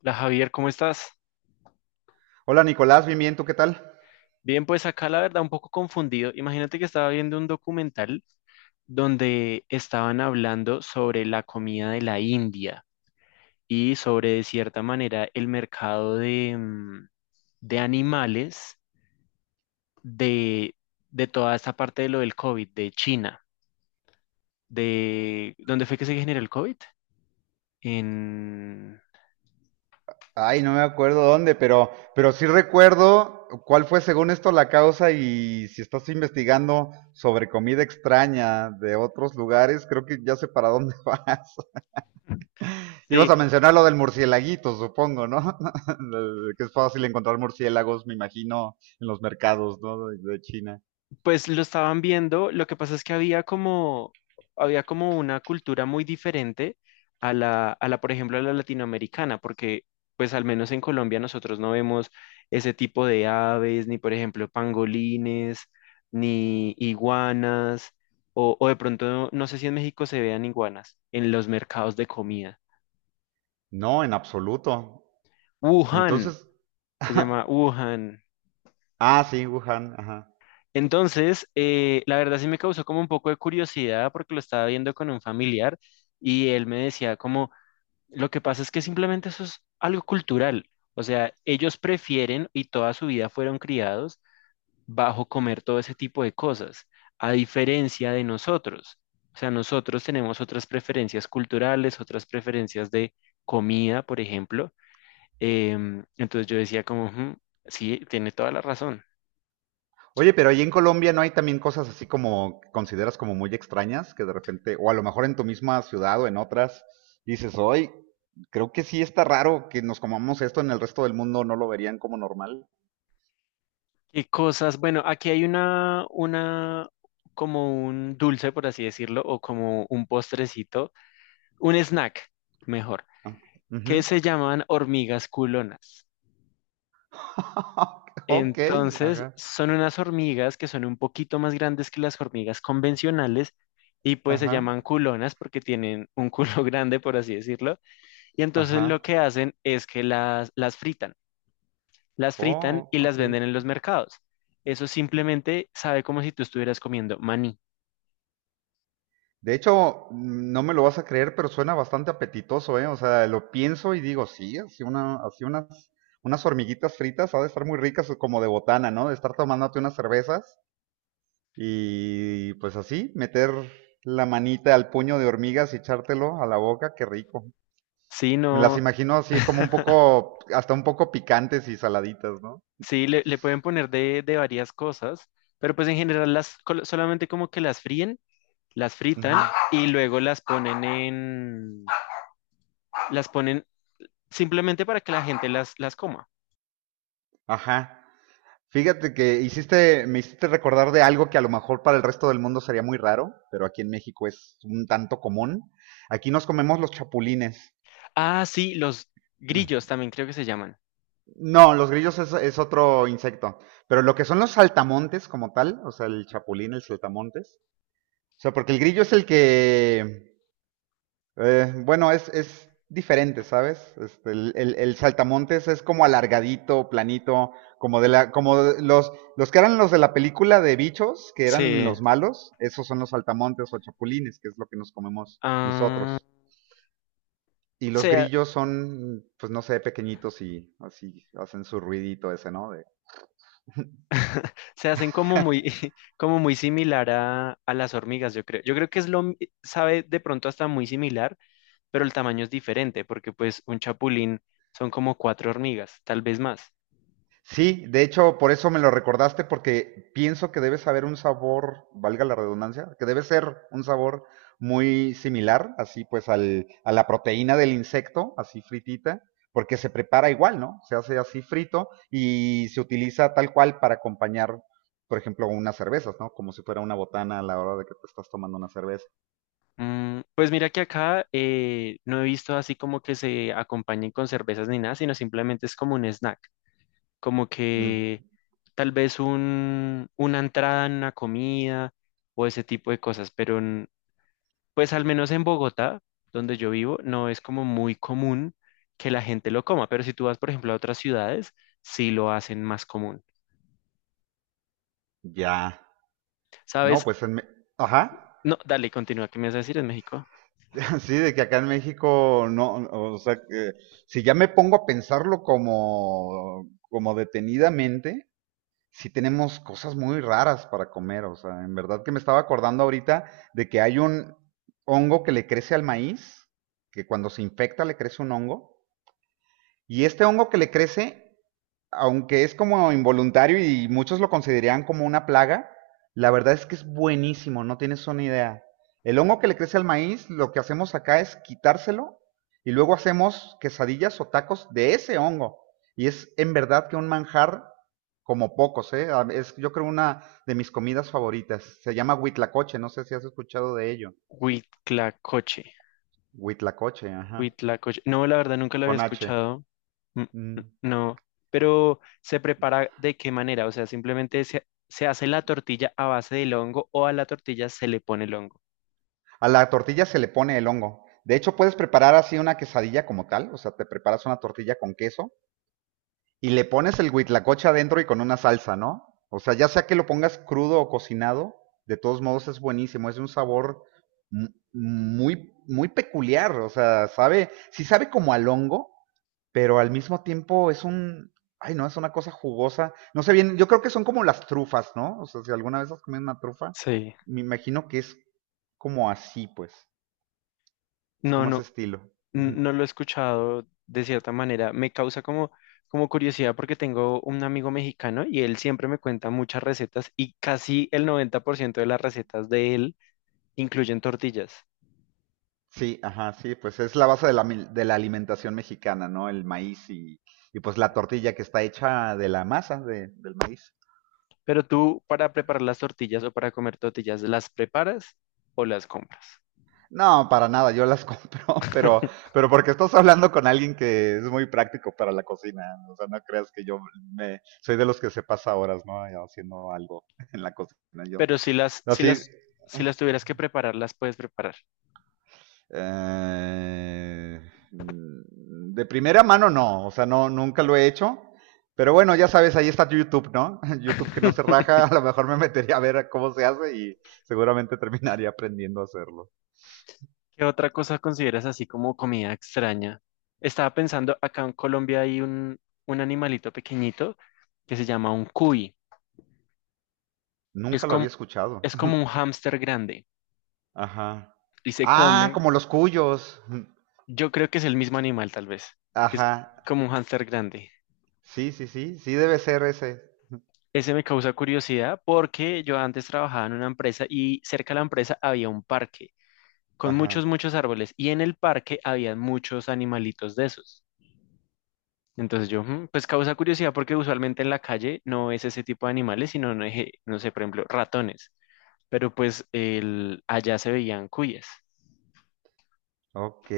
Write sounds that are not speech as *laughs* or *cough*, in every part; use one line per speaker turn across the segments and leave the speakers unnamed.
La Javier, ¿cómo estás?
Hola Nicolás, bien, bien, ¿tú qué tal?
Bien, pues acá la verdad un poco confundido. Imagínate que estaba viendo un documental donde estaban hablando sobre la comida de la India y sobre, de cierta manera, el mercado de de animales de, de toda esta parte de lo del COVID, de China, de... ¿Dónde fue que se generó el COVID? En...
Ay, no me acuerdo dónde, pero sí recuerdo cuál fue según esto la causa y si estás investigando sobre comida extraña de otros lugares, creo que ya sé para dónde *laughs* vas.
Sí.
Ibas a mencionar lo del murciélaguito, supongo, ¿no? *laughs* Que es fácil encontrar murciélagos, me imagino, en los mercados, ¿no? De China.
Pues lo estaban viendo, lo que pasa es que había como una cultura muy diferente a la, por ejemplo, a la latinoamericana, porque pues al menos en Colombia nosotros no vemos ese tipo de aves, ni por ejemplo pangolines, ni iguanas, o de pronto, no sé si en México se vean iguanas, en los mercados de comida.
No, en absoluto.
Wuhan,
Entonces,
se llama
*laughs*
Wuhan.
ah, sí, Wuhan, ajá.
Entonces, la verdad sí me causó como un poco de curiosidad porque lo estaba viendo con un familiar y él me decía como, lo que pasa es que simplemente eso es algo cultural. O sea, ellos prefieren y toda su vida fueron criados bajo comer todo ese tipo de cosas, a diferencia de nosotros. O sea, nosotros tenemos otras preferencias culturales, otras preferencias de comida, por ejemplo. Entonces yo decía como, "Ujú, sí, tiene toda la razón."
Oye, pero ahí en Colombia no hay también cosas así como que consideras como muy extrañas, que de repente, o a lo mejor en tu misma ciudad o en otras, dices, hoy creo que sí está raro que nos comamos esto en el resto del mundo, no lo verían como normal.
Qué cosas, bueno, aquí hay una como un dulce, por así decirlo, o como un postrecito, un snack, mejor,
Ah,
que
ujú.
se llaman hormigas culonas.
*laughs* Ok,
Entonces,
ajá,
son unas hormigas que son un poquito más grandes que las hormigas convencionales y pues se
ajá,
llaman culonas porque tienen un culo *laughs* grande, por así decirlo. Y entonces lo
ajá.
que hacen es que las fritan, las fritan
Oh,
y las
ok.
venden en los mercados. Eso simplemente sabe como si tú estuvieras comiendo maní.
De hecho, no me lo vas a creer, pero suena bastante apetitoso, ¿eh? O sea, lo pienso y digo, sí, así una, así unas, unas hormiguitas fritas ha de estar muy ricas como de botana, ¿no? De estar tomándote unas cervezas y pues así, meter la manita al puño de hormigas y echártelo a la boca, qué rico.
Sí,
Me las
no,
imagino así como un
*laughs*
poco, hasta un poco picantes y saladitas, ¿no?
sí, le pueden poner de varias cosas, pero pues en general solamente como que las fríen, las fritan
Ujú.
y luego las ponen simplemente para que la gente las coma.
Ajá. Fíjate que hiciste, me hiciste recordar de algo que a lo mejor para el resto del mundo sería muy raro, pero aquí en México es un tanto común. Aquí nos comemos los chapulines.
Ah, sí, los grillos también creo que se llaman.
No, los grillos es otro insecto, pero lo que son los saltamontes como tal, o sea, el chapulín, el saltamontes, o sea, porque el grillo es el que bueno, es diferente, ¿sabes? Este, el saltamontes es como alargadito, planito, como de la, como de los que eran los de la película de bichos, que eran
Sí,
los malos, esos son los saltamontes o chapulines, que es lo que nos comemos
ah,
nosotros. Y los
se, ha-
grillos son, pues no sé, pequeñitos y así hacen su ruidito ese, ¿no? De,
se hacen como muy, *laughs* como muy similar a las hormigas, yo creo. Yo creo que es sabe de pronto hasta muy similar, pero el tamaño es diferente porque pues un chapulín son como cuatro hormigas, tal vez más.
sí, de hecho, por eso me lo recordaste, porque pienso que debe saber un sabor, valga la redundancia, que debe ser un sabor muy similar, así pues, al, a la proteína del insecto, así fritita, porque se prepara igual, ¿no? Se hace así frito y se utiliza tal cual para acompañar, por ejemplo, unas cervezas, ¿no? Como si fuera una botana a la hora de que te estás tomando una cerveza.
Mm, pues mira que acá no he visto así como que se acompañen con cervezas ni nada, sino simplemente es como un snack, como
Mm,
que tal vez una entrada en una comida o ese tipo de cosas, pues al menos en Bogotá, donde yo vivo, no es como muy común que la gente lo coma, pero si tú vas, por ejemplo, a otras ciudades, sí lo hacen más común.
ya. No,
¿Sabes?
pues, en me- ajá.
No, dale, continúa. ¿Qué me vas a decir en México?
*laughs* Sí, de que acá en México no, o sea, que si ya me pongo a pensarlo como, como detenidamente, sí tenemos cosas muy raras para comer, o sea, en verdad que me estaba acordando ahorita de que hay un hongo que le crece al maíz, que cuando se infecta le crece un hongo, y este hongo que le crece aunque es como involuntario y muchos lo consideran como una plaga, la verdad es que es buenísimo, no tienes una idea. El hongo que le crece al maíz, lo que hacemos acá es quitárselo y luego hacemos quesadillas o tacos de ese hongo. Y es en verdad que un manjar como pocos, ¿eh? Ah, es, yo creo una de mis comidas favoritas. Se llama huitlacoche, no sé si has escuchado de ello.
Huitlacoche.
Huitlacoche, ajá,
Huitlacoche. No, la verdad nunca lo había
con H.
escuchado. N-
Mm.
No. Pero ¿se prepara de qué manera? O sea, simplemente se hace la tortilla a base del hongo o a la tortilla se le pone el hongo.
A la tortilla se le pone el hongo. De hecho, puedes preparar así una quesadilla como tal, o sea, te preparas una tortilla con queso y le pones el huitlacoche adentro y con una salsa, ¿no? O sea, ya sea que lo pongas crudo o cocinado, de todos modos es buenísimo, es de un sabor muy, muy peculiar, o sea, sabe, sí sabe como al hongo, pero al mismo tiempo es un, ay no, es una cosa jugosa, no sé bien, yo creo que son como las trufas, ¿no? O sea, si alguna vez has comido una trufa,
Sí.
me imagino que es como así, pues. Es
No,
como ese
no,
estilo. Ujú.
no lo he escuchado de cierta manera. Me causa como, como curiosidad porque tengo un amigo mexicano y él siempre me cuenta muchas recetas y casi el 90% de las recetas de él incluyen tortillas.
Sí, ajá, sí, pues es la base de la, mil- de la alimentación mexicana, ¿no? El maíz y pues la tortilla que está hecha de la masa de- del maíz.
Pero tú para preparar las tortillas o para comer tortillas, ¿las preparas o las compras?
No, para nada, yo las *laughs* compro, pero porque estás hablando con alguien que es muy práctico para la cocina. O sea, no creas que yo me, soy de los que se pasa horas, ¿no? Haciendo algo *laughs* en la cocina. Yo,
Pero
así,
si las tuvieras que preparar, las puedes preparar.
Eh, mm, de primera mano no, o sea, no, nunca lo he hecho. Pero bueno, ya sabes, ahí está YouTube, ¿no? *laughs* YouTube que no se raja, a lo mejor me metería a ver cómo se hace y seguramente terminaría aprendiendo a hacerlo.
¿Qué otra cosa consideras así como comida extraña? Estaba pensando, acá en Colombia hay un animalito pequeñito que se llama un cuy. Es
Nunca lo había
como,
escuchado.
es como un
*laughs*
hámster grande
Ajá.
y se
Ah,
come,
como los cuyos. *laughs*
yo creo que es el mismo animal tal vez, que es
Ajá.
como un hámster grande.
Sí, sí, sí, sí debe ser ese.
Ese me causa curiosidad porque yo antes trabajaba en una empresa y cerca de la empresa había un parque con
Ajá.
muchos, muchos árboles y en el parque había muchos animalitos de esos. Entonces yo, "Mm", pues causa curiosidad porque usualmente en la calle no es ese tipo de animales, sino, no, no sé, por ejemplo, ratones, pero pues el, allá se veían cuyes.
Ok.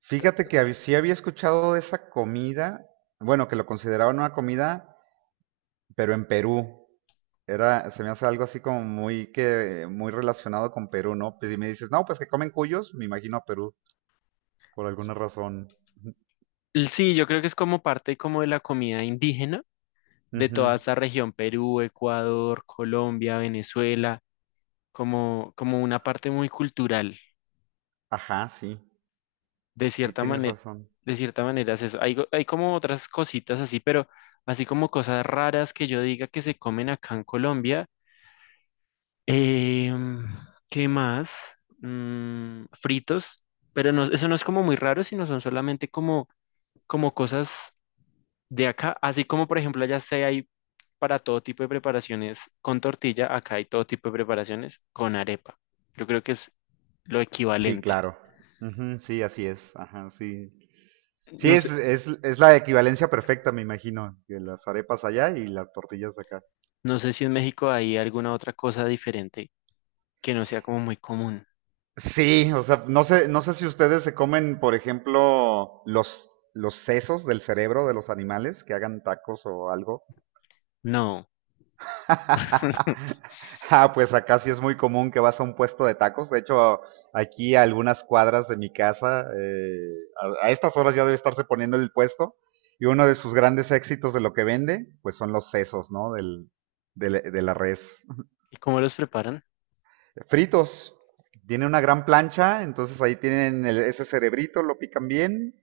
Fíjate que hab- sí había escuchado de esa comida, bueno, que lo consideraban una comida, pero en Perú. Era, se me hace algo así como muy que, muy relacionado con Perú, ¿no? Pues si me dices, no, pues que comen cuyos, me imagino a Perú, por alguna razón. Ujú,
Sí, yo creo que es como parte como de la comida indígena de toda
ujú.
esta región, Perú, Ecuador, Colombia, Venezuela, como, como una parte muy cultural.
Ajá, sí,
De
sí,
cierta
tienes
manera,
razón.
de cierta manera es eso. Hay como otras cositas así, pero así como cosas raras que yo diga que se comen acá en Colombia. Em, ¿Qué más? Mm, fritos, pero no, eso no es como muy raro, sino son solamente como, como cosas de acá, así como por ejemplo allá se hay para todo tipo de preparaciones con tortilla, acá hay todo tipo de preparaciones con arepa. Yo creo que es lo
Sí,
equivalente.
claro. Ujú, sí, así es. Ajá, sí. Sí,
No
es,
sé,
es, es la equivalencia perfecta, me imagino, que las arepas allá y las tortillas acá.
no sé si en México hay alguna otra cosa diferente que no sea como muy común.
Sí, o sea, no sé, no sé si ustedes se comen, por ejemplo, los sesos del cerebro de los animales que hagan tacos o algo.
No.
*laughs* Ah, pues acá sí es muy común que vas a un puesto de tacos. De hecho, aquí a algunas cuadras de mi casa, a estas horas ya debe estarse poniendo el puesto. Y uno de sus grandes éxitos de lo que vende, pues son los sesos, ¿no? Del, de la res.
¿Y cómo los preparan?
Fritos. Tiene una gran plancha, entonces ahí tienen el- ese cerebrito, lo pican bien.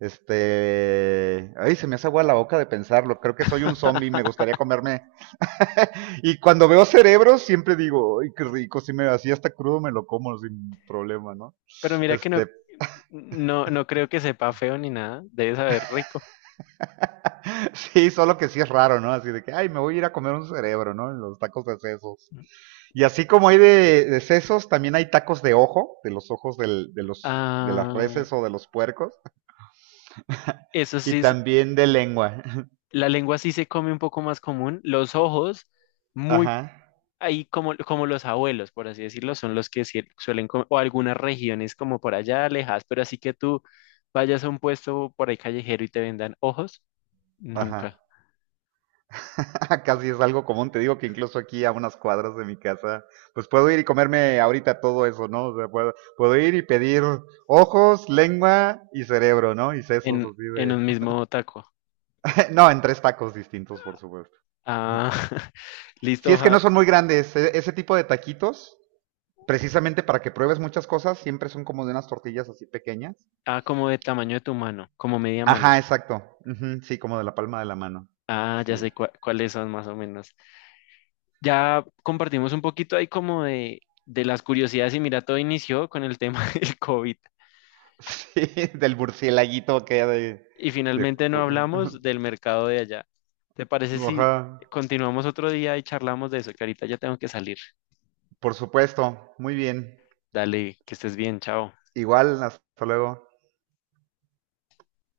Este, ay, se me hace agua la boca de pensarlo. Creo que soy un zombie, me gustaría comerme *laughs* y cuando veo cerebros siempre digo, ay, qué rico, si me así hasta crudo me lo como sin problema, ¿no?
Pero mira que no,
Este,
no, no creo que sepa feo ni nada. Debe saber rico.
*laughs* sí, solo que sí es raro, ¿no? Así de que, ay, me voy a ir a comer un cerebro, ¿no? En los tacos de sesos. Y así como hay de sesos, también hay tacos de ojo, de los ojos del, de los, de las
Ah,
reses o de los puercos,
eso sí,
y también de lengua. *laughs*
la lengua sí se come un poco más común. Los ojos,
Ajá,
muy ahí como, como los abuelos, por así decirlo, son los que sí suelen comer, o algunas regiones como por allá alejadas pero así que tú vayas a un puesto por ahí callejero y te vendan ojos,
ajá.
nunca.
*laughs* Casi es algo común, te digo que incluso aquí a unas cuadras de mi casa, pues puedo ir y comerme ahorita todo eso, ¿no? O sea, puedo, puedo ir y pedir ojos, lengua y cerebro, ¿no? Y sesos así
En
de...
un mismo taco.
*laughs* no, en tres tacos distintos, por supuesto.
Ah, *laughs*
Si
listo,
es que
ja.
no son muy grandes, e- ese tipo de taquitos, precisamente para que pruebes muchas cosas, siempre son como de unas tortillas así pequeñas.
Ah, como de tamaño de tu mano, como media mano.
Ajá, exacto. Ujú, sí, como de la palma de la mano.
Ah, ya
Sí,
sé
*laughs*
cuáles son más o menos. Ya compartimos un poquito ahí como de las curiosidades y mira, todo inició con el tema *laughs* del COVID
sí, del murcielaguito que hay
y
de...
finalmente no hablamos
*laughs*
del mercado de allá. ¿Te parece si
Ajá.
continuamos otro día y charlamos de eso? Que ahorita ya tengo que salir.
Por supuesto, muy bien.
Dale, que estés bien, chao.
Igual, hasta luego.